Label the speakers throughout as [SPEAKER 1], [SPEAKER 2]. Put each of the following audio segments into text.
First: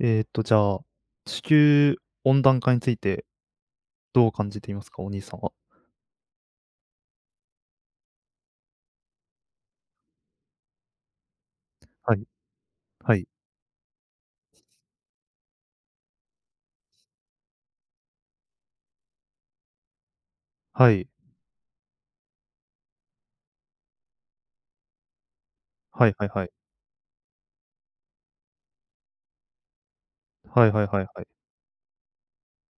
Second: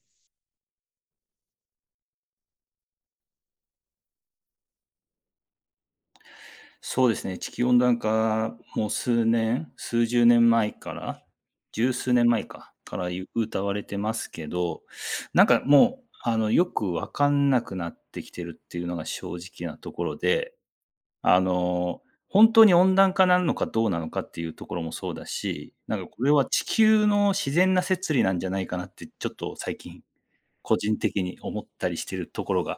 [SPEAKER 1] じゃあ、地球温暖化についてどう感じていますか？お兄さんは。
[SPEAKER 2] そうですね、地球温暖化、もう数年、数十年前から、十数
[SPEAKER 1] はい、
[SPEAKER 2] 年前か、から
[SPEAKER 1] は
[SPEAKER 2] 言
[SPEAKER 1] い、
[SPEAKER 2] う謳われてますけど、なんかもう、よくわかんなくなってきてるっていうのが正直なところで、
[SPEAKER 1] はい、
[SPEAKER 2] あの、本当に温暖化なのかどうなのかっていうところもそうだし、なんか
[SPEAKER 1] はい
[SPEAKER 2] こ
[SPEAKER 1] はい
[SPEAKER 2] れは
[SPEAKER 1] はい。
[SPEAKER 2] 地球の自然な摂理なんじゃないかなって、ちょっと最近、
[SPEAKER 1] はい
[SPEAKER 2] 個
[SPEAKER 1] はい
[SPEAKER 2] 人
[SPEAKER 1] はいは
[SPEAKER 2] 的
[SPEAKER 1] い。
[SPEAKER 2] に思ったりしてるところが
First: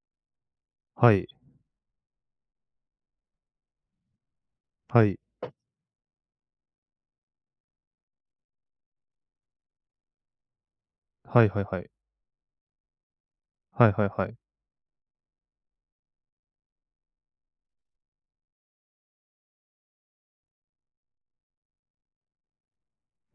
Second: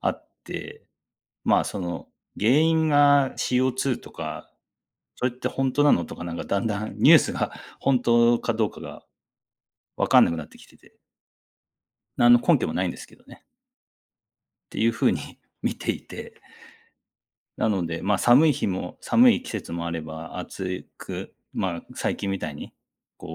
[SPEAKER 2] あって。
[SPEAKER 1] はい、
[SPEAKER 2] まあ、その、原因が CO2 とか、
[SPEAKER 1] はい、
[SPEAKER 2] それって本当なのとか、なんかだんだん ニュースが 本当かどうかが分かんなくなってきてて、
[SPEAKER 1] はいはいはい。
[SPEAKER 2] 何の根拠もないんですけどね、
[SPEAKER 1] はいはいはい。
[SPEAKER 2] っていう風に 見ていて、なので、ま、寒い日も寒い季節もあれば、暑く、まあ、最近みたいに、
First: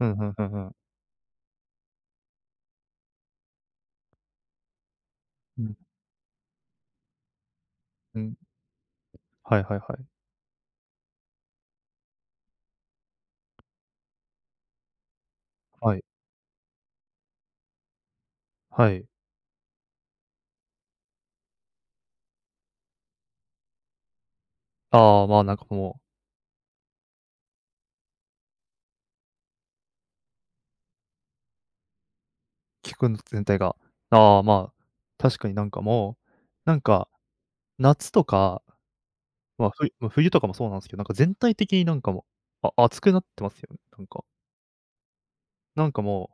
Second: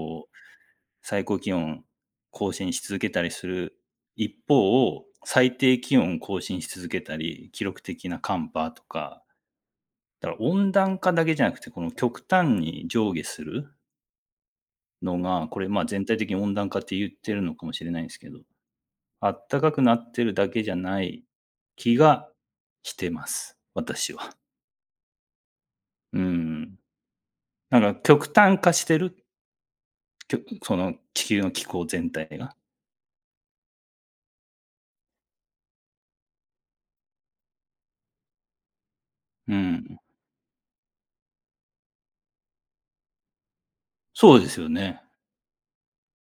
[SPEAKER 1] うん、ふん
[SPEAKER 2] う、
[SPEAKER 1] ふんふん。
[SPEAKER 2] 最高気温更新し続けたりする一方を、最
[SPEAKER 1] うん、
[SPEAKER 2] 低気温更新し続けたり、記録的な
[SPEAKER 1] うん。
[SPEAKER 2] 寒波とか、
[SPEAKER 1] はいはいはい。
[SPEAKER 2] だから温暖化だけじゃなくて、この極端に上下するのが、これ、まあ、
[SPEAKER 1] はい、
[SPEAKER 2] 全体的に温暖化って言ってるのかもしれないんですけど、
[SPEAKER 1] はい。
[SPEAKER 2] あったかくなってるだけじゃない気がしてます、私は。
[SPEAKER 1] ああ、まあ、なんかも
[SPEAKER 2] うん。なんか極端化してる、きょその地球の気候全体が。
[SPEAKER 1] う、聞くん全体が。ああ、まあ、確かになんかもう、なんか、夏とか、
[SPEAKER 2] う
[SPEAKER 1] まあ、ふ
[SPEAKER 2] ん。
[SPEAKER 1] ま、冬とかもそうなんですけど、なんか全体的になんかもう、あ暑くなってますよね、なんか。
[SPEAKER 2] そうですよね。
[SPEAKER 1] なんかも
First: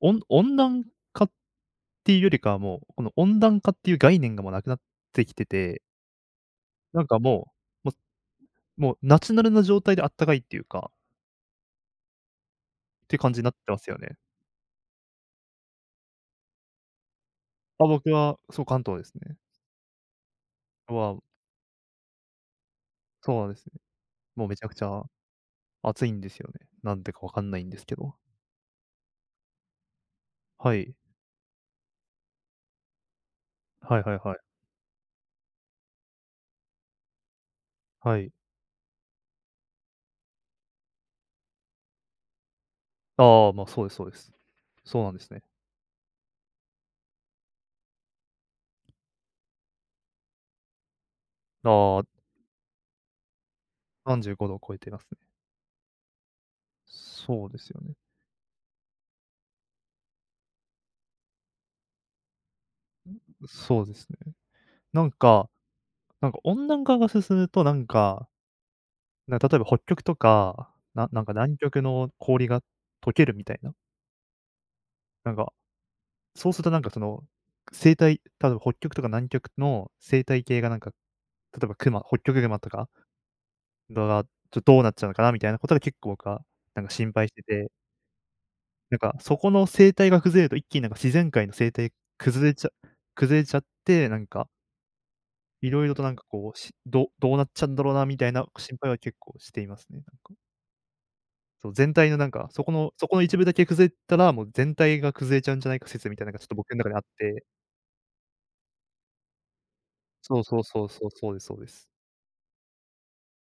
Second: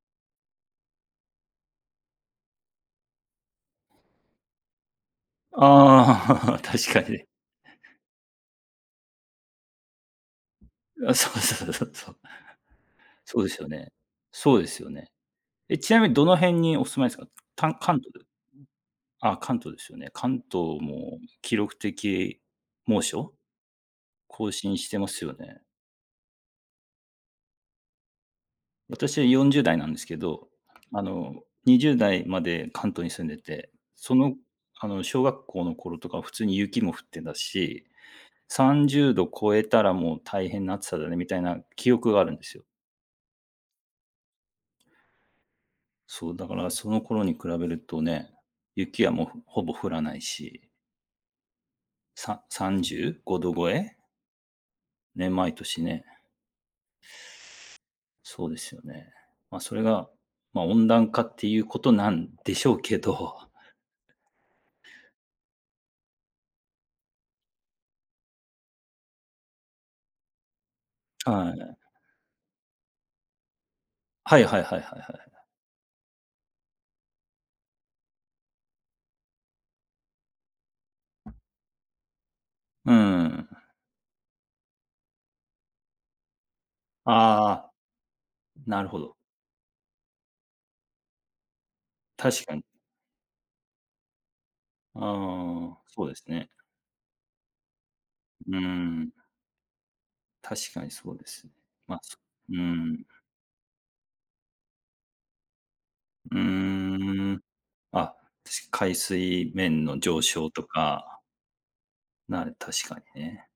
[SPEAKER 1] うおん温暖化っていうよりかは、もう、この温暖化っていう概念がもうなくなってきてて、
[SPEAKER 2] ああ、確か
[SPEAKER 1] なんか
[SPEAKER 2] に。
[SPEAKER 1] もう、ももうナチュラルな状態であったかいっていうか、
[SPEAKER 2] あ、そうそうそうそう。
[SPEAKER 1] っていう感
[SPEAKER 2] そ
[SPEAKER 1] じ
[SPEAKER 2] う
[SPEAKER 1] に
[SPEAKER 2] で
[SPEAKER 1] なっ
[SPEAKER 2] すよ
[SPEAKER 1] てます
[SPEAKER 2] ね。
[SPEAKER 1] よね。
[SPEAKER 2] そうですよね。え、ちなみにどの辺にお住まいですか？
[SPEAKER 1] あ、
[SPEAKER 2] 関
[SPEAKER 1] 僕
[SPEAKER 2] 東で、
[SPEAKER 1] は、そう、関東です
[SPEAKER 2] あ、
[SPEAKER 1] ね。
[SPEAKER 2] 関東ですよね。関東
[SPEAKER 1] は、
[SPEAKER 2] も記録的猛暑、
[SPEAKER 1] そうなんですね。もう
[SPEAKER 2] 更
[SPEAKER 1] めちゃく
[SPEAKER 2] 新
[SPEAKER 1] ち
[SPEAKER 2] して
[SPEAKER 1] ゃ
[SPEAKER 2] ますよね。
[SPEAKER 1] 暑いんですよね。なんでかわかんないんですけど。
[SPEAKER 2] 私40代なんですけど、
[SPEAKER 1] はい。
[SPEAKER 2] あの、20代まで関東に住んでて、
[SPEAKER 1] はい
[SPEAKER 2] そ
[SPEAKER 1] はい
[SPEAKER 2] の、
[SPEAKER 1] はい。
[SPEAKER 2] 小学校の頃とか普通に雪も降ってたし、
[SPEAKER 1] はい。
[SPEAKER 2] 30度超えたらもう大変な暑さだねみたいな記憶があるんですよ。
[SPEAKER 1] ああ、ま、そうですそうです。そうなんですね。
[SPEAKER 2] そう、だからその頃に比べるとね、雪はもうほぼ降らないし、
[SPEAKER 1] ああ、
[SPEAKER 2] 35度超え
[SPEAKER 1] 35度を超えていますね。
[SPEAKER 2] ね、毎年ね。
[SPEAKER 1] そうですよね。
[SPEAKER 2] そうですよね。まあ、それが、まあ、温暖化っていうことなんでしょうけど、
[SPEAKER 1] そうですね。なんかなんか温暖化が進むと、なんか、例えば北極とか、なな んか
[SPEAKER 2] は
[SPEAKER 1] 南
[SPEAKER 2] い。
[SPEAKER 1] 極の氷が溶けるみたいな、
[SPEAKER 2] はいはいはいはいは
[SPEAKER 1] な
[SPEAKER 2] い。
[SPEAKER 1] んか、そうするとなんかその、例えば北極とか南極の生態系がなんか、例えばホッキョクグマとか
[SPEAKER 2] うん。
[SPEAKER 1] が、どうなっちゃうのかなみたいなことが結構僕はなんか心
[SPEAKER 2] あ
[SPEAKER 1] 配して
[SPEAKER 2] あ、
[SPEAKER 1] て、
[SPEAKER 2] なるほ
[SPEAKER 1] なん
[SPEAKER 2] ど。
[SPEAKER 1] かそこの生態が崩れると一気になんか自然界の生態
[SPEAKER 2] 確
[SPEAKER 1] 崩れ
[SPEAKER 2] かに。
[SPEAKER 1] ちゃ崩れちゃって、なんか、
[SPEAKER 2] あ
[SPEAKER 1] 色
[SPEAKER 2] あ、
[SPEAKER 1] 々と
[SPEAKER 2] そう
[SPEAKER 1] な
[SPEAKER 2] で
[SPEAKER 1] ん
[SPEAKER 2] す
[SPEAKER 1] か
[SPEAKER 2] ね。
[SPEAKER 1] こう、どうなっちゃうんだろうなみたいな
[SPEAKER 2] うー
[SPEAKER 1] 心配は
[SPEAKER 2] ん、
[SPEAKER 1] 結構していますね、なんか。
[SPEAKER 2] 確かにそうですね。
[SPEAKER 1] そう、全
[SPEAKER 2] まあ、
[SPEAKER 1] 体のなんか、
[SPEAKER 2] うん、
[SPEAKER 1] そこの一部だけ崩れたら、もう全体が崩れちゃうんじゃないか説みたいなの
[SPEAKER 2] うー
[SPEAKER 1] がちょっと僕の中であっ
[SPEAKER 2] ん。
[SPEAKER 1] て。
[SPEAKER 2] あ、確か海水面の上
[SPEAKER 1] そう
[SPEAKER 2] 昇
[SPEAKER 1] そ
[SPEAKER 2] と
[SPEAKER 1] うそうそう、
[SPEAKER 2] か、
[SPEAKER 1] そうですそうです。
[SPEAKER 2] 確かにね。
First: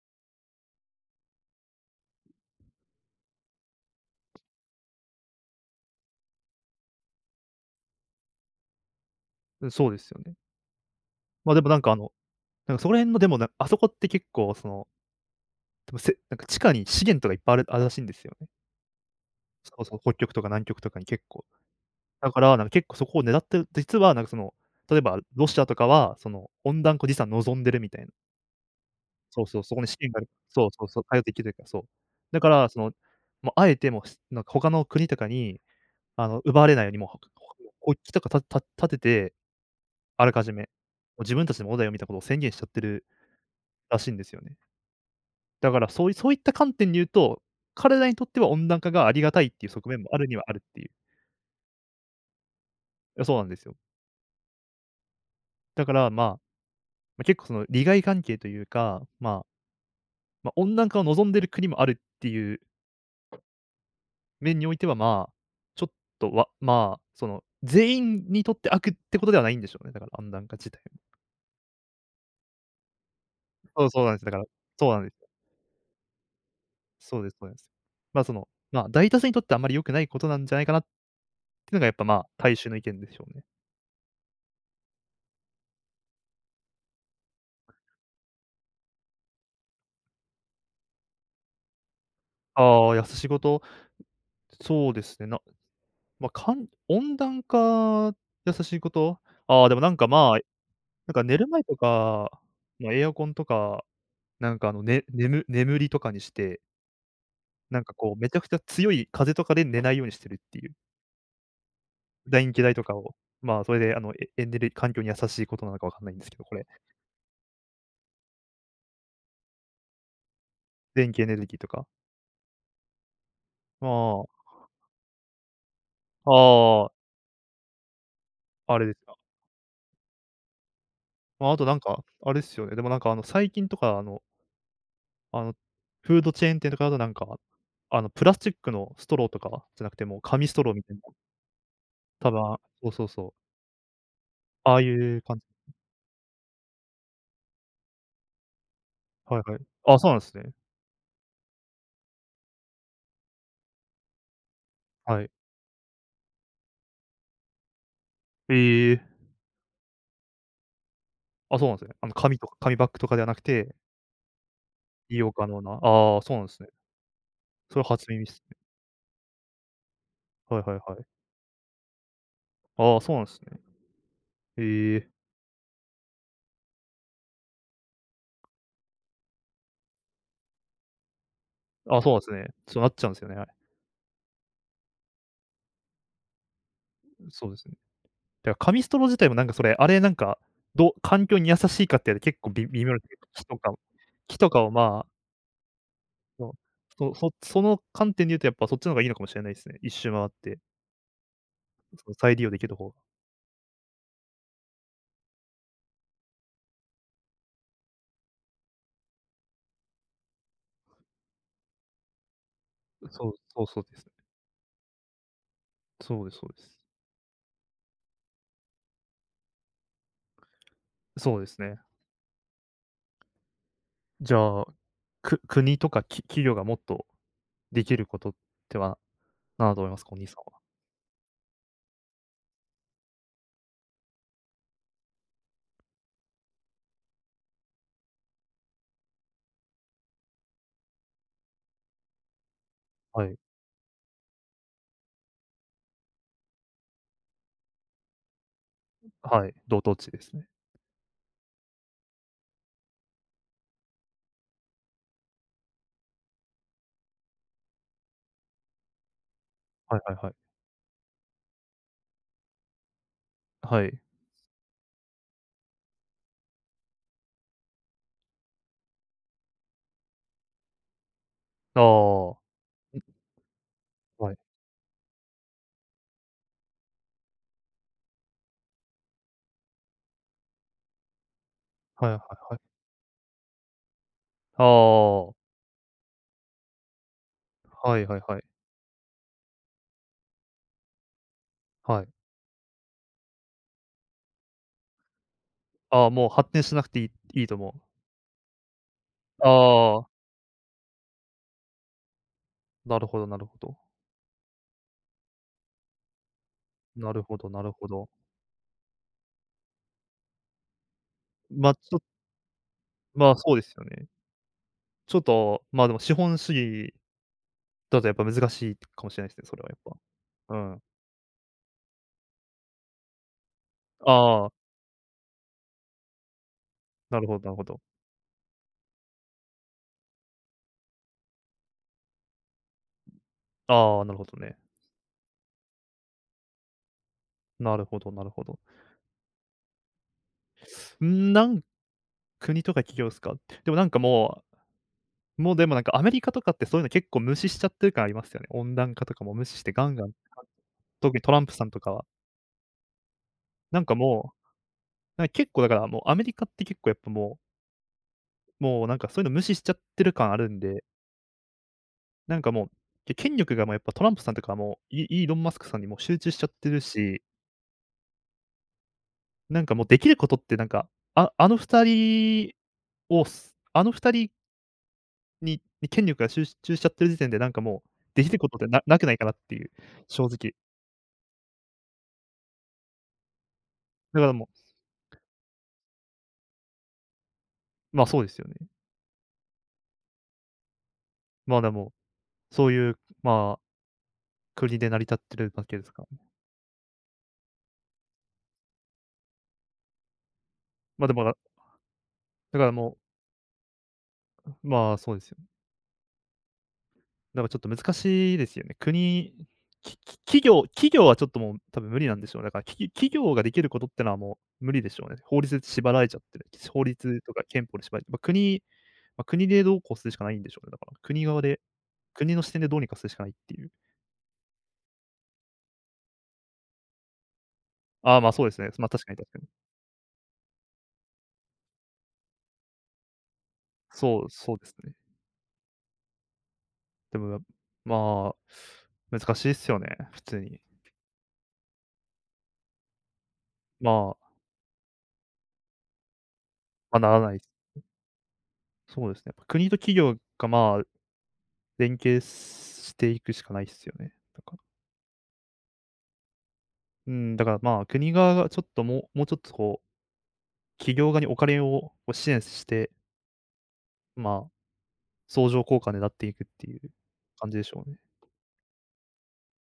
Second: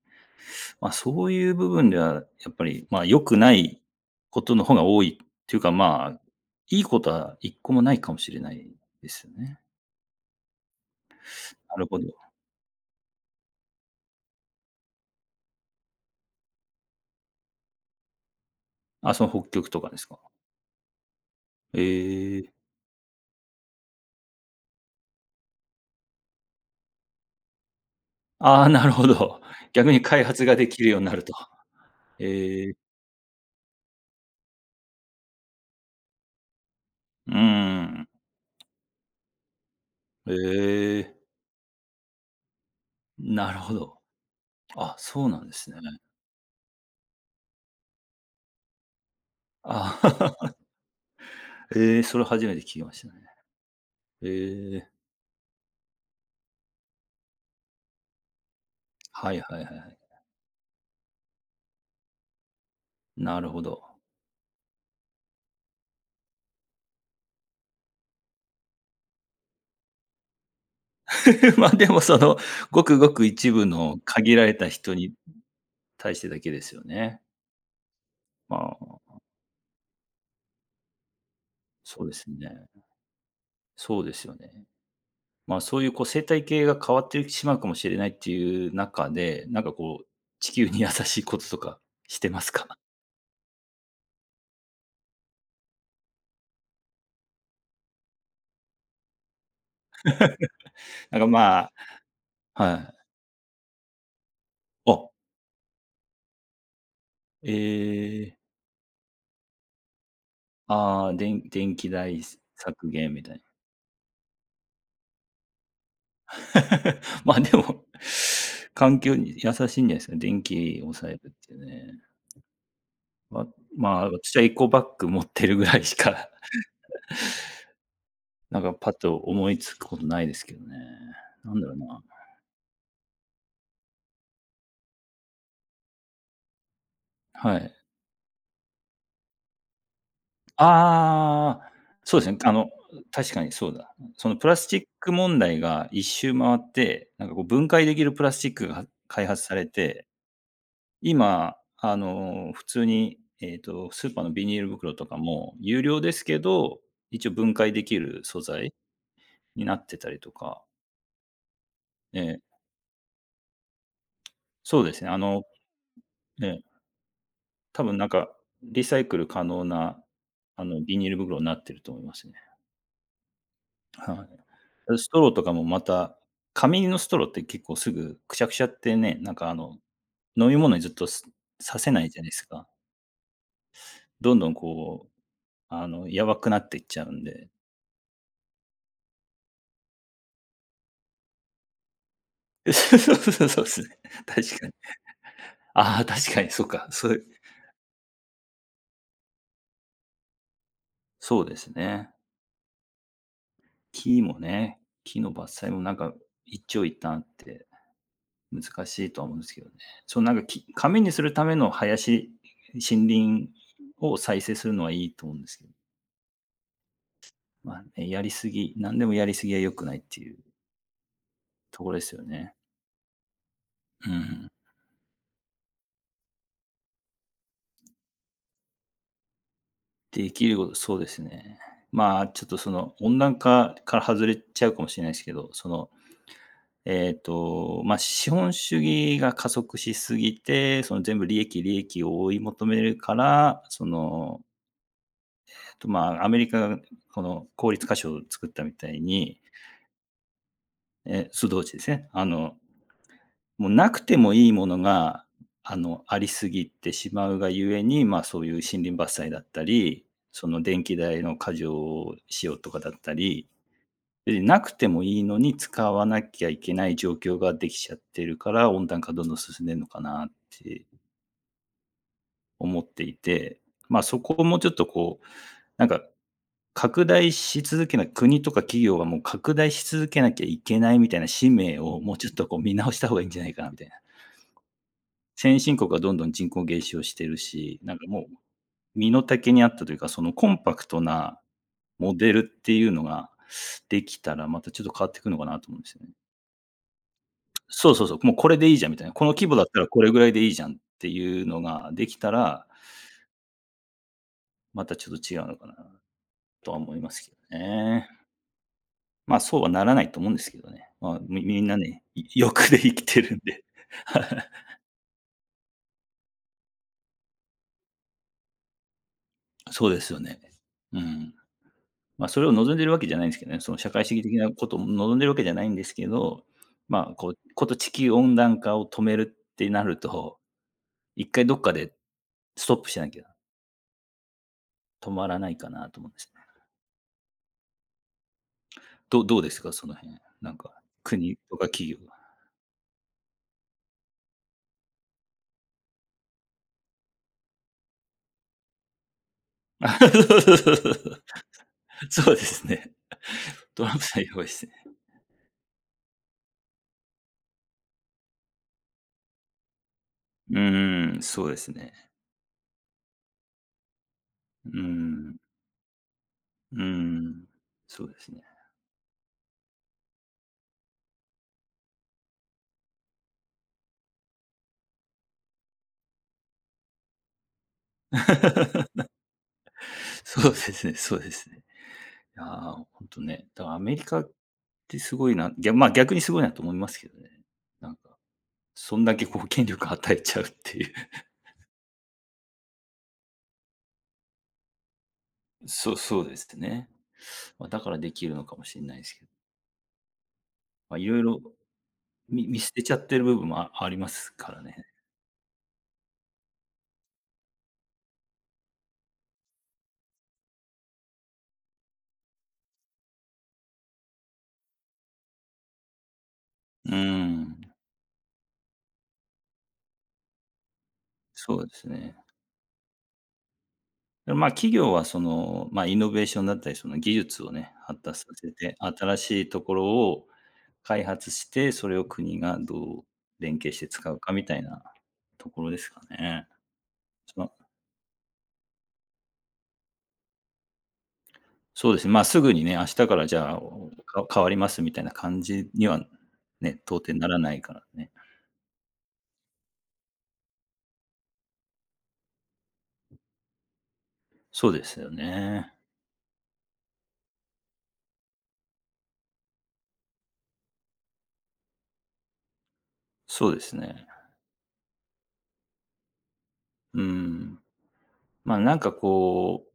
[SPEAKER 2] まあ、そういう部分ではやっぱり、まあ、良くないことの方が多いっていうか、まあ、いいことは1個もないかもしれないですよね。
[SPEAKER 1] うん、そうですよね。ま、でも
[SPEAKER 2] な
[SPEAKER 1] なん
[SPEAKER 2] る
[SPEAKER 1] かあ
[SPEAKER 2] ほ
[SPEAKER 1] の、
[SPEAKER 2] ど。
[SPEAKER 1] なんかそこら辺のでもなあそこって結構その、でもせなんか地下に資源とかいっぱいあるらしいんですよね。
[SPEAKER 2] あ、その北極
[SPEAKER 1] そ
[SPEAKER 2] と
[SPEAKER 1] う
[SPEAKER 2] か
[SPEAKER 1] そ
[SPEAKER 2] で
[SPEAKER 1] う、
[SPEAKER 2] す
[SPEAKER 1] 北
[SPEAKER 2] か？
[SPEAKER 1] 極とか南極とかに結構。
[SPEAKER 2] え
[SPEAKER 1] だか
[SPEAKER 2] え。
[SPEAKER 1] ら、なんか結構そこを狙ってる実はなんかその、例えばロシアとかは、その温暖化を実は望んでるみたいな。
[SPEAKER 2] ああ、なるほど。
[SPEAKER 1] そうそう、そこに
[SPEAKER 2] 逆
[SPEAKER 1] 資
[SPEAKER 2] に
[SPEAKER 1] 源があ
[SPEAKER 2] 開
[SPEAKER 1] る、
[SPEAKER 2] 発が
[SPEAKER 1] そ
[SPEAKER 2] で
[SPEAKER 1] う
[SPEAKER 2] き
[SPEAKER 1] そう
[SPEAKER 2] るよう
[SPEAKER 1] そう、
[SPEAKER 2] にな
[SPEAKER 1] 頼
[SPEAKER 2] る
[SPEAKER 1] って
[SPEAKER 2] と。
[SPEAKER 1] 生きてるから、そう。だか
[SPEAKER 2] え
[SPEAKER 1] ら
[SPEAKER 2] え、
[SPEAKER 1] その、もうあえてなんか他の国とかにあの、奪われないようにもう、
[SPEAKER 2] うー
[SPEAKER 1] 国
[SPEAKER 2] ん。
[SPEAKER 1] 旗とか立てて、あら
[SPEAKER 2] え
[SPEAKER 1] かじめ、も
[SPEAKER 2] え、
[SPEAKER 1] う自分たちのものだよみたいなことを宣言しちゃってる
[SPEAKER 2] なるほ
[SPEAKER 1] ら
[SPEAKER 2] ど。
[SPEAKER 1] しいんですよね。
[SPEAKER 2] あ、そうなんです
[SPEAKER 1] だ
[SPEAKER 2] ね。
[SPEAKER 1] からそういそういった観点で言うと、彼らにとっては温暖化がありがたいっていう側面もあるには
[SPEAKER 2] あ、
[SPEAKER 1] あるっていう。
[SPEAKER 2] ええ、それ初めて聞きましたね。
[SPEAKER 1] いや、そうなんですよ。
[SPEAKER 2] ええ、
[SPEAKER 1] だから、まあ、ま、結構その利害関係というか、
[SPEAKER 2] はい
[SPEAKER 1] まあ、
[SPEAKER 2] はいはいはい。
[SPEAKER 1] ま、温暖化を望んでる国もあるっていう
[SPEAKER 2] なるほど。
[SPEAKER 1] 面においては、まあ、ちょっとは、まあ、その全員にとって悪ってことではないんでしょうね、だから温暖化自体も。
[SPEAKER 2] まあ、でもその、ごくごく一部
[SPEAKER 1] そう
[SPEAKER 2] の
[SPEAKER 1] そうなんです。だ
[SPEAKER 2] 限
[SPEAKER 1] から
[SPEAKER 2] られた
[SPEAKER 1] そ
[SPEAKER 2] 人
[SPEAKER 1] うなんで
[SPEAKER 2] に
[SPEAKER 1] す。
[SPEAKER 2] 対してだけですよ
[SPEAKER 1] そ
[SPEAKER 2] ね。
[SPEAKER 1] うですそうです。まあ、その、
[SPEAKER 2] ま
[SPEAKER 1] まあ、大
[SPEAKER 2] あ、
[SPEAKER 1] 多数にとってあんまり良くないことなんじゃないかなっていうのがやっ
[SPEAKER 2] そ
[SPEAKER 1] ぱ、
[SPEAKER 2] うで
[SPEAKER 1] まあ、
[SPEAKER 2] す
[SPEAKER 1] 大
[SPEAKER 2] ね。
[SPEAKER 1] 衆の意見でしょうね。
[SPEAKER 2] そうですよね。まあ、そういうこう生態系が変わってしまうかもしれないっていう中で、なんかこう、地球に優しいこととかしてますか？
[SPEAKER 1] ああ、優しいこと、そうですね、まあ、温暖化、優しいこと、ああ、でもなんか、まあ、なん
[SPEAKER 2] なん
[SPEAKER 1] か
[SPEAKER 2] か
[SPEAKER 1] 寝る
[SPEAKER 2] ま
[SPEAKER 1] 前
[SPEAKER 2] あ
[SPEAKER 1] とか、
[SPEAKER 2] は
[SPEAKER 1] まあ、
[SPEAKER 2] い。
[SPEAKER 1] エアコンとか、なんか、あの、
[SPEAKER 2] あ、
[SPEAKER 1] 眠りとかにして、
[SPEAKER 2] え
[SPEAKER 1] なんか、こう、め
[SPEAKER 2] え、
[SPEAKER 1] ちゃくちゃ強い風とかで寝ないようにしてるっていう。
[SPEAKER 2] ああー、電気代
[SPEAKER 1] 電気代と
[SPEAKER 2] 削
[SPEAKER 1] か
[SPEAKER 2] 減
[SPEAKER 1] を、
[SPEAKER 2] みたいな。
[SPEAKER 1] まあ、それで、あの、エエネル環境に優しいことなのかわかんないんですけど、これ。
[SPEAKER 2] まあ、でも、環境に優しいんじゃないですか、電気抑
[SPEAKER 1] 電
[SPEAKER 2] える
[SPEAKER 1] 気エ
[SPEAKER 2] っ
[SPEAKER 1] ネル
[SPEAKER 2] てい
[SPEAKER 1] ギー
[SPEAKER 2] う
[SPEAKER 1] とか。
[SPEAKER 2] ね。ままあ、
[SPEAKER 1] ああ、
[SPEAKER 2] 私はエコバッグ持ってるぐらいしか、
[SPEAKER 1] ああ、
[SPEAKER 2] なんか
[SPEAKER 1] あれ
[SPEAKER 2] パ
[SPEAKER 1] で
[SPEAKER 2] ッ
[SPEAKER 1] す
[SPEAKER 2] と
[SPEAKER 1] か。
[SPEAKER 2] 思いつくことないですけどね。
[SPEAKER 1] まあ、
[SPEAKER 2] な
[SPEAKER 1] あ
[SPEAKER 2] ん
[SPEAKER 1] と
[SPEAKER 2] だろ
[SPEAKER 1] な
[SPEAKER 2] う
[SPEAKER 1] ん
[SPEAKER 2] な。
[SPEAKER 1] か、あれですよね、でもなんかあの、最近とかあのあの、フードチェーン店とかだとなんか、
[SPEAKER 2] はい。
[SPEAKER 1] あの、プラスチックのストローとかじゃなくて、もう紙ストローみたいな、
[SPEAKER 2] ああ、そうで
[SPEAKER 1] 多
[SPEAKER 2] すね。
[SPEAKER 1] 分そうそう
[SPEAKER 2] 確
[SPEAKER 1] そ
[SPEAKER 2] か
[SPEAKER 1] う、
[SPEAKER 2] にそうだ。そのプラス
[SPEAKER 1] あ
[SPEAKER 2] チッ
[SPEAKER 1] あい
[SPEAKER 2] ク
[SPEAKER 1] う
[SPEAKER 2] 問
[SPEAKER 1] 感じ。
[SPEAKER 2] 題が一周回って、なんかこう分解できるプラスチックが開
[SPEAKER 1] はい
[SPEAKER 2] 発さ
[SPEAKER 1] はい。
[SPEAKER 2] れ
[SPEAKER 1] あ、
[SPEAKER 2] て、
[SPEAKER 1] そうなんですね。
[SPEAKER 2] 今、普通に、スーパーのビニール袋とか
[SPEAKER 1] はい。
[SPEAKER 2] も有料ですけど、一応分解できる素材
[SPEAKER 1] ええ。
[SPEAKER 2] になってたりとか、
[SPEAKER 1] あ、そうなんですね。あの、
[SPEAKER 2] え
[SPEAKER 1] 紙
[SPEAKER 2] え、
[SPEAKER 1] とか紙バッグとかではなくて、
[SPEAKER 2] そうですね。あ
[SPEAKER 1] 利用
[SPEAKER 2] の
[SPEAKER 1] 可能な、ああ、そうなん
[SPEAKER 2] え
[SPEAKER 1] です
[SPEAKER 2] え。
[SPEAKER 1] ね。そ
[SPEAKER 2] 多
[SPEAKER 1] れ
[SPEAKER 2] 分
[SPEAKER 1] 初
[SPEAKER 2] なん
[SPEAKER 1] 耳で
[SPEAKER 2] か、
[SPEAKER 1] すね。
[SPEAKER 2] リサイクル可能な、
[SPEAKER 1] はいはい
[SPEAKER 2] ビ
[SPEAKER 1] は
[SPEAKER 2] ニール
[SPEAKER 1] い。
[SPEAKER 2] 袋になってると思いますね。
[SPEAKER 1] ああ、そうなんですね。
[SPEAKER 2] は
[SPEAKER 1] え
[SPEAKER 2] い。
[SPEAKER 1] え。
[SPEAKER 2] ストローとかもまた、紙のストローって結構すぐくしゃくしゃってね、なんかあの、飲み物にずっとさせ
[SPEAKER 1] あ、
[SPEAKER 2] な
[SPEAKER 1] そ
[SPEAKER 2] い
[SPEAKER 1] うな
[SPEAKER 2] じ
[SPEAKER 1] ん
[SPEAKER 2] ゃ
[SPEAKER 1] で
[SPEAKER 2] ない
[SPEAKER 1] す
[SPEAKER 2] です
[SPEAKER 1] ね。
[SPEAKER 2] か。
[SPEAKER 1] そうなっちゃうんですよね、はい。
[SPEAKER 2] どんどんこう、やばくなっていっちゃうん
[SPEAKER 1] そ
[SPEAKER 2] で。
[SPEAKER 1] うですね。だから紙ストロー自体もなんかそれ、あれなんか、どう環境に優しいかって結構微妙
[SPEAKER 2] そう
[SPEAKER 1] な、
[SPEAKER 2] そ
[SPEAKER 1] 木
[SPEAKER 2] う
[SPEAKER 1] と
[SPEAKER 2] そうで
[SPEAKER 1] か
[SPEAKER 2] すね。
[SPEAKER 1] 木と
[SPEAKER 2] 確
[SPEAKER 1] か
[SPEAKER 2] か
[SPEAKER 1] を
[SPEAKER 2] に。
[SPEAKER 1] まあ、
[SPEAKER 2] ああ、確かに
[SPEAKER 1] そう、
[SPEAKER 2] そうか。そう、
[SPEAKER 1] その観点で言うとやっぱそっちの方がいいのかもしれないですね。一周回って、
[SPEAKER 2] そうですね。
[SPEAKER 1] その再利用できる方が。
[SPEAKER 2] 木もね、木の伐採もなんか一長一短あって難しいとは思うんですけどね。そう、なんか、紙にするための森
[SPEAKER 1] そう、
[SPEAKER 2] 林
[SPEAKER 1] そうそうです。
[SPEAKER 2] を再生するのはいいと思うんですけど、
[SPEAKER 1] そうですそうです。
[SPEAKER 2] まあね、やりすぎ何でもやりすぎは良くないっていう
[SPEAKER 1] そうですね。
[SPEAKER 2] ところですよね。う
[SPEAKER 1] じ
[SPEAKER 2] ん。
[SPEAKER 1] ゃあ、国とか企業がもっとできることっては何だと思いますか？お兄
[SPEAKER 2] で
[SPEAKER 1] さん
[SPEAKER 2] きる
[SPEAKER 1] は。
[SPEAKER 2] ことそうですね。まあ、ちょっとその、温暖化から外れちゃうかもしれないですけど、その、まあ、資本主義が加速しすぎて、その全部利益、利益を追い求めるか
[SPEAKER 1] はい。
[SPEAKER 2] ら、その、まあ、アメリカがこの公立箇所を作ったみたいに、
[SPEAKER 1] はい、同等値ですね。
[SPEAKER 2] え、素通知ですね。もうなくてもいいものが、ありすぎてしまうがゆえに、ま、そういう森林伐採だった
[SPEAKER 1] はい
[SPEAKER 2] り、
[SPEAKER 1] はいは
[SPEAKER 2] そ
[SPEAKER 1] い。
[SPEAKER 2] の電気代の過剰をしようとかだったり、
[SPEAKER 1] はい。
[SPEAKER 2] 別になくてもいいのに使わなきゃいけない状況ができちゃってるから、温暖化どんどん進んでるのかなって
[SPEAKER 1] ああ、は
[SPEAKER 2] 思っていて、ま、そ
[SPEAKER 1] い。
[SPEAKER 2] こをもうちょっとこう、なんか拡大し続けな国とか企業はもう拡大し続けなきゃいけないみたいな使命を
[SPEAKER 1] はい
[SPEAKER 2] もう
[SPEAKER 1] はい
[SPEAKER 2] ちょっと
[SPEAKER 1] は
[SPEAKER 2] こう見
[SPEAKER 1] い。
[SPEAKER 2] 直した方がいいんじゃないかなみたいな。
[SPEAKER 1] ああ、は
[SPEAKER 2] 先進国はどんどん人口減少してるし、
[SPEAKER 1] い
[SPEAKER 2] なん
[SPEAKER 1] は
[SPEAKER 2] か
[SPEAKER 1] い
[SPEAKER 2] もう
[SPEAKER 1] はい。
[SPEAKER 2] 身の丈に合ったというか、そのコンパクトな
[SPEAKER 1] はい。
[SPEAKER 2] モデルっていうのができたら、またちょっと変わってくのかなと思うんですよ
[SPEAKER 1] ああ、
[SPEAKER 2] ね。
[SPEAKER 1] もう発展しなくていいと思う。
[SPEAKER 2] そうそうそう、もうこれでいいじゃんみたいな、この規
[SPEAKER 1] あ
[SPEAKER 2] 模だったらこ
[SPEAKER 1] あ、
[SPEAKER 2] れぐらいでいいじゃんっていうのができたら、
[SPEAKER 1] なるほどなるほど。
[SPEAKER 2] またちょっと違うのかなとは思いま
[SPEAKER 1] な
[SPEAKER 2] す
[SPEAKER 1] る
[SPEAKER 2] け
[SPEAKER 1] ほど
[SPEAKER 2] ど
[SPEAKER 1] なるほ
[SPEAKER 2] ね。
[SPEAKER 1] ど。
[SPEAKER 2] まあ、そうはならないと思うんですけどね。まあ、みみん
[SPEAKER 1] ま、
[SPEAKER 2] な
[SPEAKER 1] ちょ
[SPEAKER 2] ね、欲で生きて
[SPEAKER 1] ま
[SPEAKER 2] る
[SPEAKER 1] あ、
[SPEAKER 2] ん
[SPEAKER 1] そう
[SPEAKER 2] で。
[SPEAKER 1] ですよね。ちょっと、まあ、でも資本主義だとやっぱ難しいかもしれないですね、それはや
[SPEAKER 2] そう
[SPEAKER 1] っ
[SPEAKER 2] ですよね。
[SPEAKER 1] ぱ。うん。
[SPEAKER 2] うん。まあ、それを望んでるわけじゃないんですけどね、その社会主義的
[SPEAKER 1] あ
[SPEAKER 2] な
[SPEAKER 1] あ、
[SPEAKER 2] ことを望んでるわけじゃないんですけど、まあ、
[SPEAKER 1] なる
[SPEAKER 2] こう、
[SPEAKER 1] ほどなるほ
[SPEAKER 2] こと
[SPEAKER 1] ど。
[SPEAKER 2] 地球温暖化を止めるってなると、1回どっかでストップしなきゃ
[SPEAKER 1] ああ、なるほどね。
[SPEAKER 2] 止まらないかなと思うんですね。
[SPEAKER 1] なるほどなるほど。
[SPEAKER 2] どうですか？その辺。なんか、
[SPEAKER 1] うーん、
[SPEAKER 2] 国
[SPEAKER 1] な
[SPEAKER 2] と
[SPEAKER 1] ん
[SPEAKER 2] か企業が。
[SPEAKER 1] 国とか企業すか。でもなんかもうもうでもなんかアメリカとかってそういうの結構無視しちゃってる感ありますよね。温暖化とかも無視して ガ
[SPEAKER 2] そ
[SPEAKER 1] ンガン、
[SPEAKER 2] うそうそうそうそ
[SPEAKER 1] 特に
[SPEAKER 2] う。
[SPEAKER 1] トランプさんとかは。
[SPEAKER 2] そうですね。
[SPEAKER 1] な
[SPEAKER 2] ト
[SPEAKER 1] ん
[SPEAKER 2] ラ
[SPEAKER 1] か
[SPEAKER 2] ンプさんや
[SPEAKER 1] も
[SPEAKER 2] ばいですね。
[SPEAKER 1] う、結構だからもうアメリカって結構やっぱもう、もうなんかそういうの無視しちゃってる感ある
[SPEAKER 2] う
[SPEAKER 1] んで、
[SPEAKER 2] ーん、そうですね。
[SPEAKER 1] なんかもう、権力がもうやっぱトランプさんとか
[SPEAKER 2] うー
[SPEAKER 1] もう、イー
[SPEAKER 2] ん、
[SPEAKER 1] ロン・マスクさんにもう集中しちゃって
[SPEAKER 2] う
[SPEAKER 1] る
[SPEAKER 2] ー
[SPEAKER 1] し、
[SPEAKER 2] ん、そうですね。
[SPEAKER 1] なんかもうできることってなんか、ああの二人をすあの二人に権力が集中しちゃってる時点でなんかもう、できることってなく ないかなっていう、正
[SPEAKER 2] そう
[SPEAKER 1] 直。
[SPEAKER 2] ですねそうですね。いやー、ほんとね、だからアメリカ
[SPEAKER 1] だか
[SPEAKER 2] っ
[SPEAKER 1] らも
[SPEAKER 2] てすごいな、ぎゃま、逆にすごいなと思いますけどね。なん
[SPEAKER 1] う、まあ、
[SPEAKER 2] か、
[SPEAKER 1] そうですよね。
[SPEAKER 2] そんだけこう権力与えちゃうっていう。
[SPEAKER 1] まあ、でも、そういう、まあ、国で成り立ってるわけで
[SPEAKER 2] そ
[SPEAKER 1] す
[SPEAKER 2] う
[SPEAKER 1] から。
[SPEAKER 2] そうですね。まあ、だからできるのかもしれないですけど、まあ、い
[SPEAKER 1] まあ、で
[SPEAKER 2] ろい
[SPEAKER 1] も、だ
[SPEAKER 2] ろ見
[SPEAKER 1] か
[SPEAKER 2] 見捨
[SPEAKER 1] ら
[SPEAKER 2] てちゃ
[SPEAKER 1] も
[SPEAKER 2] ってる部分もああります
[SPEAKER 1] う、
[SPEAKER 2] からね。
[SPEAKER 1] まあ、そうですよだからちょっと難しいですよね。国、きき企業企業はちょっともう多分無理なんでしょうね。だから、企業ができることってのはもう無理でしょうね。法律で縛られちゃってる。法
[SPEAKER 2] う
[SPEAKER 1] 律とか
[SPEAKER 2] ん、
[SPEAKER 1] 憲法で縛られて、まあ、国でどうこうするしかないんでしょうね、だから。国側
[SPEAKER 2] そ
[SPEAKER 1] で、
[SPEAKER 2] うですね。
[SPEAKER 1] 国の視点でどうにかするしかないっていう。
[SPEAKER 2] で、まあ、企業はその、まあ、イノベーションだったり、その技術をね、発
[SPEAKER 1] あ
[SPEAKER 2] 達
[SPEAKER 1] あ、
[SPEAKER 2] さ
[SPEAKER 1] ま、そう
[SPEAKER 2] せ
[SPEAKER 1] ですね。
[SPEAKER 2] て、
[SPEAKER 1] ま、確か
[SPEAKER 2] 新
[SPEAKER 1] に確か
[SPEAKER 2] し
[SPEAKER 1] に。
[SPEAKER 2] いところを開発して、それを国がどう連携して使う
[SPEAKER 1] そう、
[SPEAKER 2] かみ
[SPEAKER 1] そ
[SPEAKER 2] た
[SPEAKER 1] う
[SPEAKER 2] い
[SPEAKER 1] です
[SPEAKER 2] な
[SPEAKER 1] ね。
[SPEAKER 2] ところですかね。
[SPEAKER 1] で
[SPEAKER 2] そ
[SPEAKER 1] も、
[SPEAKER 2] の
[SPEAKER 1] まあ、難しいっすよね、普通に。
[SPEAKER 2] そうですね、まあ、すぐにね、明日からじゃあ、
[SPEAKER 1] まあ、
[SPEAKER 2] 変わりますみたいな感じにはね、
[SPEAKER 1] まあ、
[SPEAKER 2] 到
[SPEAKER 1] な
[SPEAKER 2] 底
[SPEAKER 1] ら
[SPEAKER 2] な
[SPEAKER 1] な
[SPEAKER 2] ら
[SPEAKER 1] い
[SPEAKER 2] ないからね。
[SPEAKER 1] そうですね。やっぱ国と企業が、まあ、連携していくしかないっすよね、
[SPEAKER 2] そうですよね。
[SPEAKER 1] うん、だからまあ、国側がちょっともうちょっとこう、企業側にお金をこう支援して、
[SPEAKER 2] そうですね。
[SPEAKER 1] まあ、相乗効果でなっていくっていう
[SPEAKER 2] う
[SPEAKER 1] 感じ
[SPEAKER 2] ん。
[SPEAKER 1] でしょうね。
[SPEAKER 2] まあ、なんかこう、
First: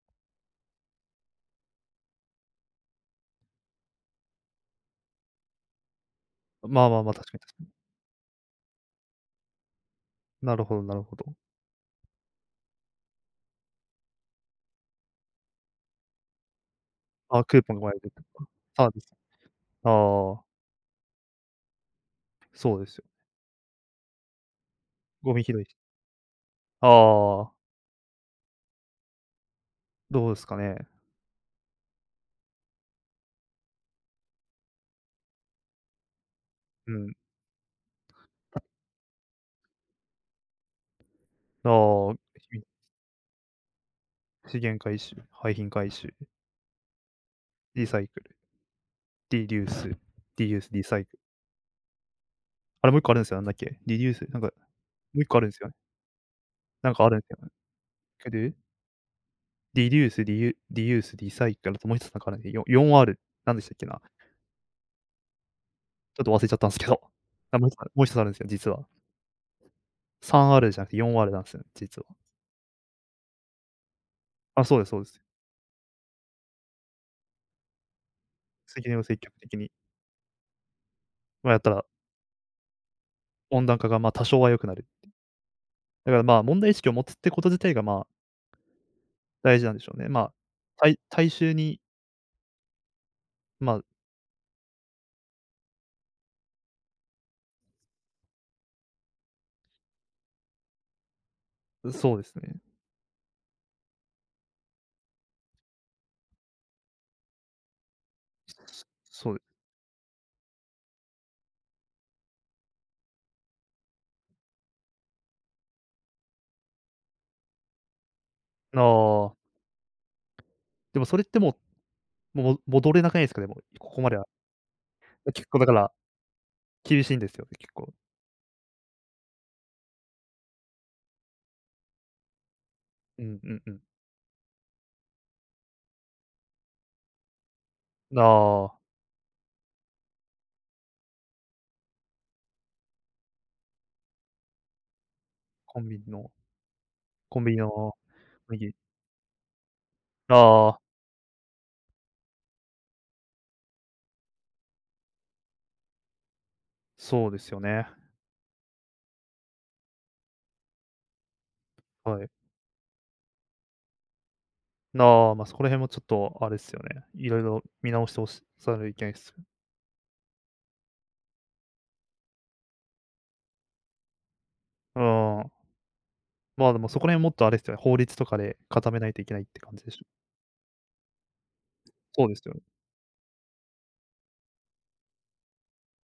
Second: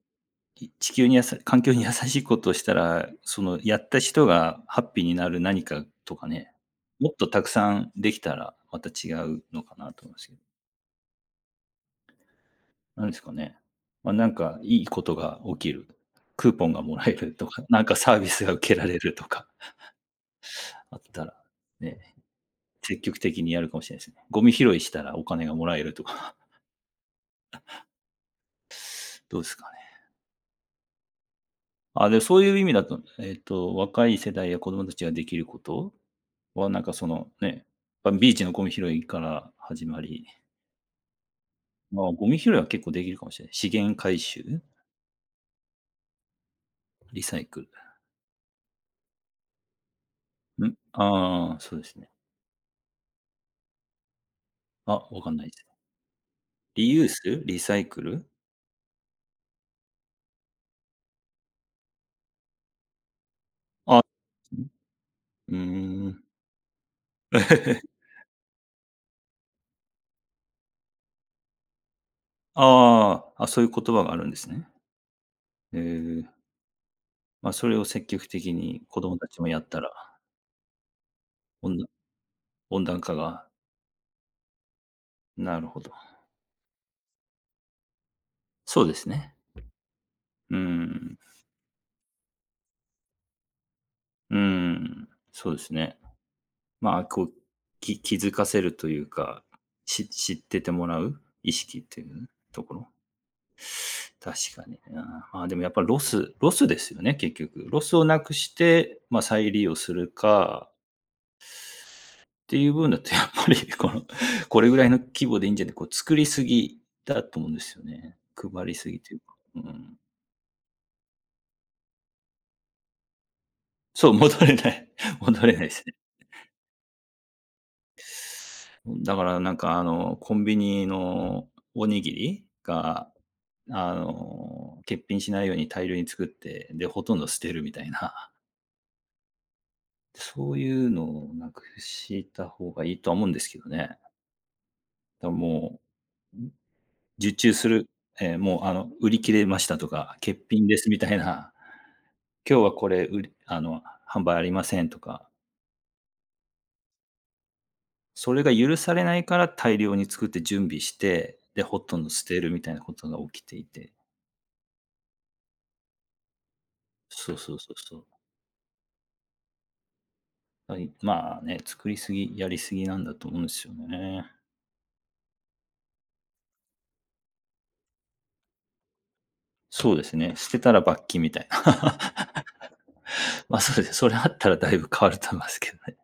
[SPEAKER 2] 地球に環境に優しいことをしたら、そのやった人がハッピーになる何かとかね、
[SPEAKER 1] まあまあ
[SPEAKER 2] も
[SPEAKER 1] まあ、
[SPEAKER 2] っ
[SPEAKER 1] 確
[SPEAKER 2] と
[SPEAKER 1] かに
[SPEAKER 2] たく
[SPEAKER 1] 確かに。
[SPEAKER 2] さんできたら、また違うのかなと思うんですけど、
[SPEAKER 1] なるほどなるほど。
[SPEAKER 2] なんですかね。ま、なんかいいことが起きる、クーポンがもらえる
[SPEAKER 1] あ、
[SPEAKER 2] と
[SPEAKER 1] クー
[SPEAKER 2] か、
[SPEAKER 1] ポンが
[SPEAKER 2] なん
[SPEAKER 1] もら
[SPEAKER 2] か
[SPEAKER 1] える
[SPEAKER 2] サー
[SPEAKER 1] と。
[SPEAKER 2] ビスが受けら
[SPEAKER 1] サー
[SPEAKER 2] れ
[SPEAKER 1] ビス。
[SPEAKER 2] るとか
[SPEAKER 1] ああ、
[SPEAKER 2] あったら、ね、
[SPEAKER 1] そうです
[SPEAKER 2] 積
[SPEAKER 1] よ。
[SPEAKER 2] 極的にやるかもしれないですね。ゴミ拾いしたらお
[SPEAKER 1] ゴミ
[SPEAKER 2] 金が
[SPEAKER 1] 拾い
[SPEAKER 2] も
[SPEAKER 1] し
[SPEAKER 2] らえるとか、
[SPEAKER 1] ああ、
[SPEAKER 2] どうですかね。
[SPEAKER 1] どうですかね。
[SPEAKER 2] あ、で、そういう意味だと、若い世代や子供たちができることは、なんか
[SPEAKER 1] う
[SPEAKER 2] そ
[SPEAKER 1] ん。
[SPEAKER 2] のね、ま、ビーチのゴミ拾いから始まり、まあ、
[SPEAKER 1] ああ、
[SPEAKER 2] ゴミ拾い
[SPEAKER 1] ひ
[SPEAKER 2] は結構できるかもしれない。資源回
[SPEAKER 1] 資
[SPEAKER 2] 収、
[SPEAKER 1] 源回収、廃品回収、
[SPEAKER 2] リサイク
[SPEAKER 1] リサイクル、リデュース、リユー
[SPEAKER 2] ル、
[SPEAKER 1] ス、
[SPEAKER 2] ん？
[SPEAKER 1] リサイクル。
[SPEAKER 2] ああー、そうですね。
[SPEAKER 1] あれもう一個あるんですよ、なんだっけ、リデュース、なんか、
[SPEAKER 2] あ、
[SPEAKER 1] も
[SPEAKER 2] わ
[SPEAKER 1] う一
[SPEAKER 2] かん
[SPEAKER 1] 個あ
[SPEAKER 2] な
[SPEAKER 1] る
[SPEAKER 2] い
[SPEAKER 1] ん
[SPEAKER 2] で
[SPEAKER 1] です
[SPEAKER 2] す。
[SPEAKER 1] よね。
[SPEAKER 2] リ
[SPEAKER 1] なん
[SPEAKER 2] ユ
[SPEAKER 1] か
[SPEAKER 2] ー
[SPEAKER 1] あるん
[SPEAKER 2] ス、
[SPEAKER 1] ですよね。
[SPEAKER 2] リサイクル？
[SPEAKER 1] けどリデュース、リユース、リサイクルともう一つなんかあるんで、4R、なんでしたっけ
[SPEAKER 2] あ、
[SPEAKER 1] な、
[SPEAKER 2] うん。ー
[SPEAKER 1] ちょ
[SPEAKER 2] ん。
[SPEAKER 1] っと忘れちゃったんですけど。あ、もう一つある もう一つあるんですよ、実は。3R じゃなくて 4R なんですよ、実は。
[SPEAKER 2] ああ、あ、そういう言葉があるんです
[SPEAKER 1] あ、
[SPEAKER 2] ね。
[SPEAKER 1] そうですそうです。
[SPEAKER 2] へえ。まあ、それを積極的に
[SPEAKER 1] 責任
[SPEAKER 2] 子
[SPEAKER 1] を
[SPEAKER 2] 供
[SPEAKER 1] 積
[SPEAKER 2] た
[SPEAKER 1] 極
[SPEAKER 2] ちも
[SPEAKER 1] 的
[SPEAKER 2] やっ
[SPEAKER 1] に、
[SPEAKER 2] たら、
[SPEAKER 1] ま、やっ
[SPEAKER 2] お
[SPEAKER 1] た
[SPEAKER 2] ん
[SPEAKER 1] ら、
[SPEAKER 2] 温暖化が、
[SPEAKER 1] 温暖化が、ま、多少は良くなる。
[SPEAKER 2] なるほど。
[SPEAKER 1] だからまあ、問題意識を持つってこと自体が、まあ、
[SPEAKER 2] そうですね。
[SPEAKER 1] 大事なんでしょうね。まあ、
[SPEAKER 2] うん。
[SPEAKER 1] 大衆に、ま
[SPEAKER 2] うん、そうですね。まあ、こう、気づかせるというか、知っててもらう意識っ
[SPEAKER 1] あ、
[SPEAKER 2] てい
[SPEAKER 1] そうで
[SPEAKER 2] う
[SPEAKER 1] すね。
[SPEAKER 2] ところ。確かにな。まあ、でもやっぱロスですよね、結局。ロスをなくして、ま、
[SPEAKER 1] そう、
[SPEAKER 2] 再利用するかっていう分だとやっぱり これぐらいの規模でいいんじゃない、こう作りすぎだと思うんですよね。配りすぎという
[SPEAKER 1] あ
[SPEAKER 2] か。
[SPEAKER 1] あ、
[SPEAKER 2] うん。
[SPEAKER 1] でもそれってもう、戻れなくないですか？でも、ここま
[SPEAKER 2] そう、
[SPEAKER 1] では。
[SPEAKER 2] 戻れない 戻
[SPEAKER 1] 結
[SPEAKER 2] れな
[SPEAKER 1] 構
[SPEAKER 2] い
[SPEAKER 1] だ
[SPEAKER 2] で
[SPEAKER 1] か
[SPEAKER 2] す
[SPEAKER 1] ら、
[SPEAKER 2] ね。
[SPEAKER 1] 厳しいんですよね、結構。
[SPEAKER 2] だからなんかあの、コンビニのおにぎりが、
[SPEAKER 1] うんうんうん。
[SPEAKER 2] あの、欠品しないように大量に作って、で、ほとんど捨てるみたいな、
[SPEAKER 1] ああ。
[SPEAKER 2] そういうのをなくした方がいいとは思うんですけどね。だからも
[SPEAKER 1] コンビニの
[SPEAKER 2] う、受
[SPEAKER 1] コンビ
[SPEAKER 2] 注
[SPEAKER 1] ニ
[SPEAKER 2] する、
[SPEAKER 1] の
[SPEAKER 2] え、もうあ
[SPEAKER 1] 麦
[SPEAKER 2] の、売り切れましたとか、欠品で
[SPEAKER 1] ああ、
[SPEAKER 2] すみたいな、今日はこれ、うりあの、販売ありませんとか、
[SPEAKER 1] そうですよね。
[SPEAKER 2] それが許されないから大量に作って準備して、で、ほとんど
[SPEAKER 1] は
[SPEAKER 2] 捨
[SPEAKER 1] い。
[SPEAKER 2] てるみたいなことが起きていて。
[SPEAKER 1] なあ、ま、そこら辺もちょっとあれっすよね。い
[SPEAKER 2] そう
[SPEAKER 1] ろい
[SPEAKER 2] そう
[SPEAKER 1] ろ
[SPEAKER 2] そう
[SPEAKER 1] 見
[SPEAKER 2] そう。
[SPEAKER 1] 直してほしさるいけないっす。
[SPEAKER 2] はい、まあね、作りすぎ、やりすぎなんだと思うんですよね。
[SPEAKER 1] うーん。まあ、でもそこら辺もっとあれっすよね、法律とかで固めないといけないって感じで
[SPEAKER 2] そう
[SPEAKER 1] し
[SPEAKER 2] で
[SPEAKER 1] ょ。
[SPEAKER 2] すね、捨てたら罰金みたいな。
[SPEAKER 1] そうですよね。
[SPEAKER 2] ま、そうですね、それあったらだいぶ変わると思いますけどね。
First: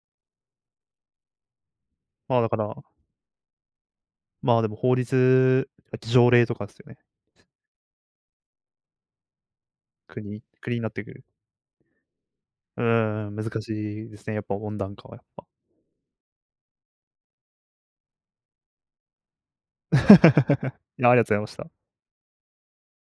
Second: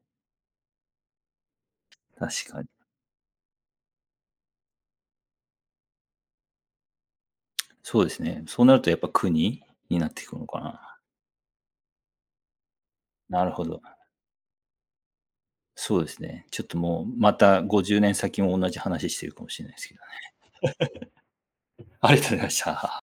[SPEAKER 1] まあ、だ
[SPEAKER 2] 確
[SPEAKER 1] か
[SPEAKER 2] かに。
[SPEAKER 1] ら、まあ、でも法律、条例とかっすよね。
[SPEAKER 2] そうですね、そうなるとやっぱ国になっていくのか
[SPEAKER 1] 国になっ
[SPEAKER 2] な。
[SPEAKER 1] てくる。うーん、
[SPEAKER 2] な
[SPEAKER 1] 難
[SPEAKER 2] るほ
[SPEAKER 1] し
[SPEAKER 2] ど。
[SPEAKER 1] いですね、やっぱ温暖化は。
[SPEAKER 2] そうですね。ちょっともう、また50年先も同じ話してるかもしれないです けどね。
[SPEAKER 1] いや、ありがとうございました。
[SPEAKER 2] ありがとうございました。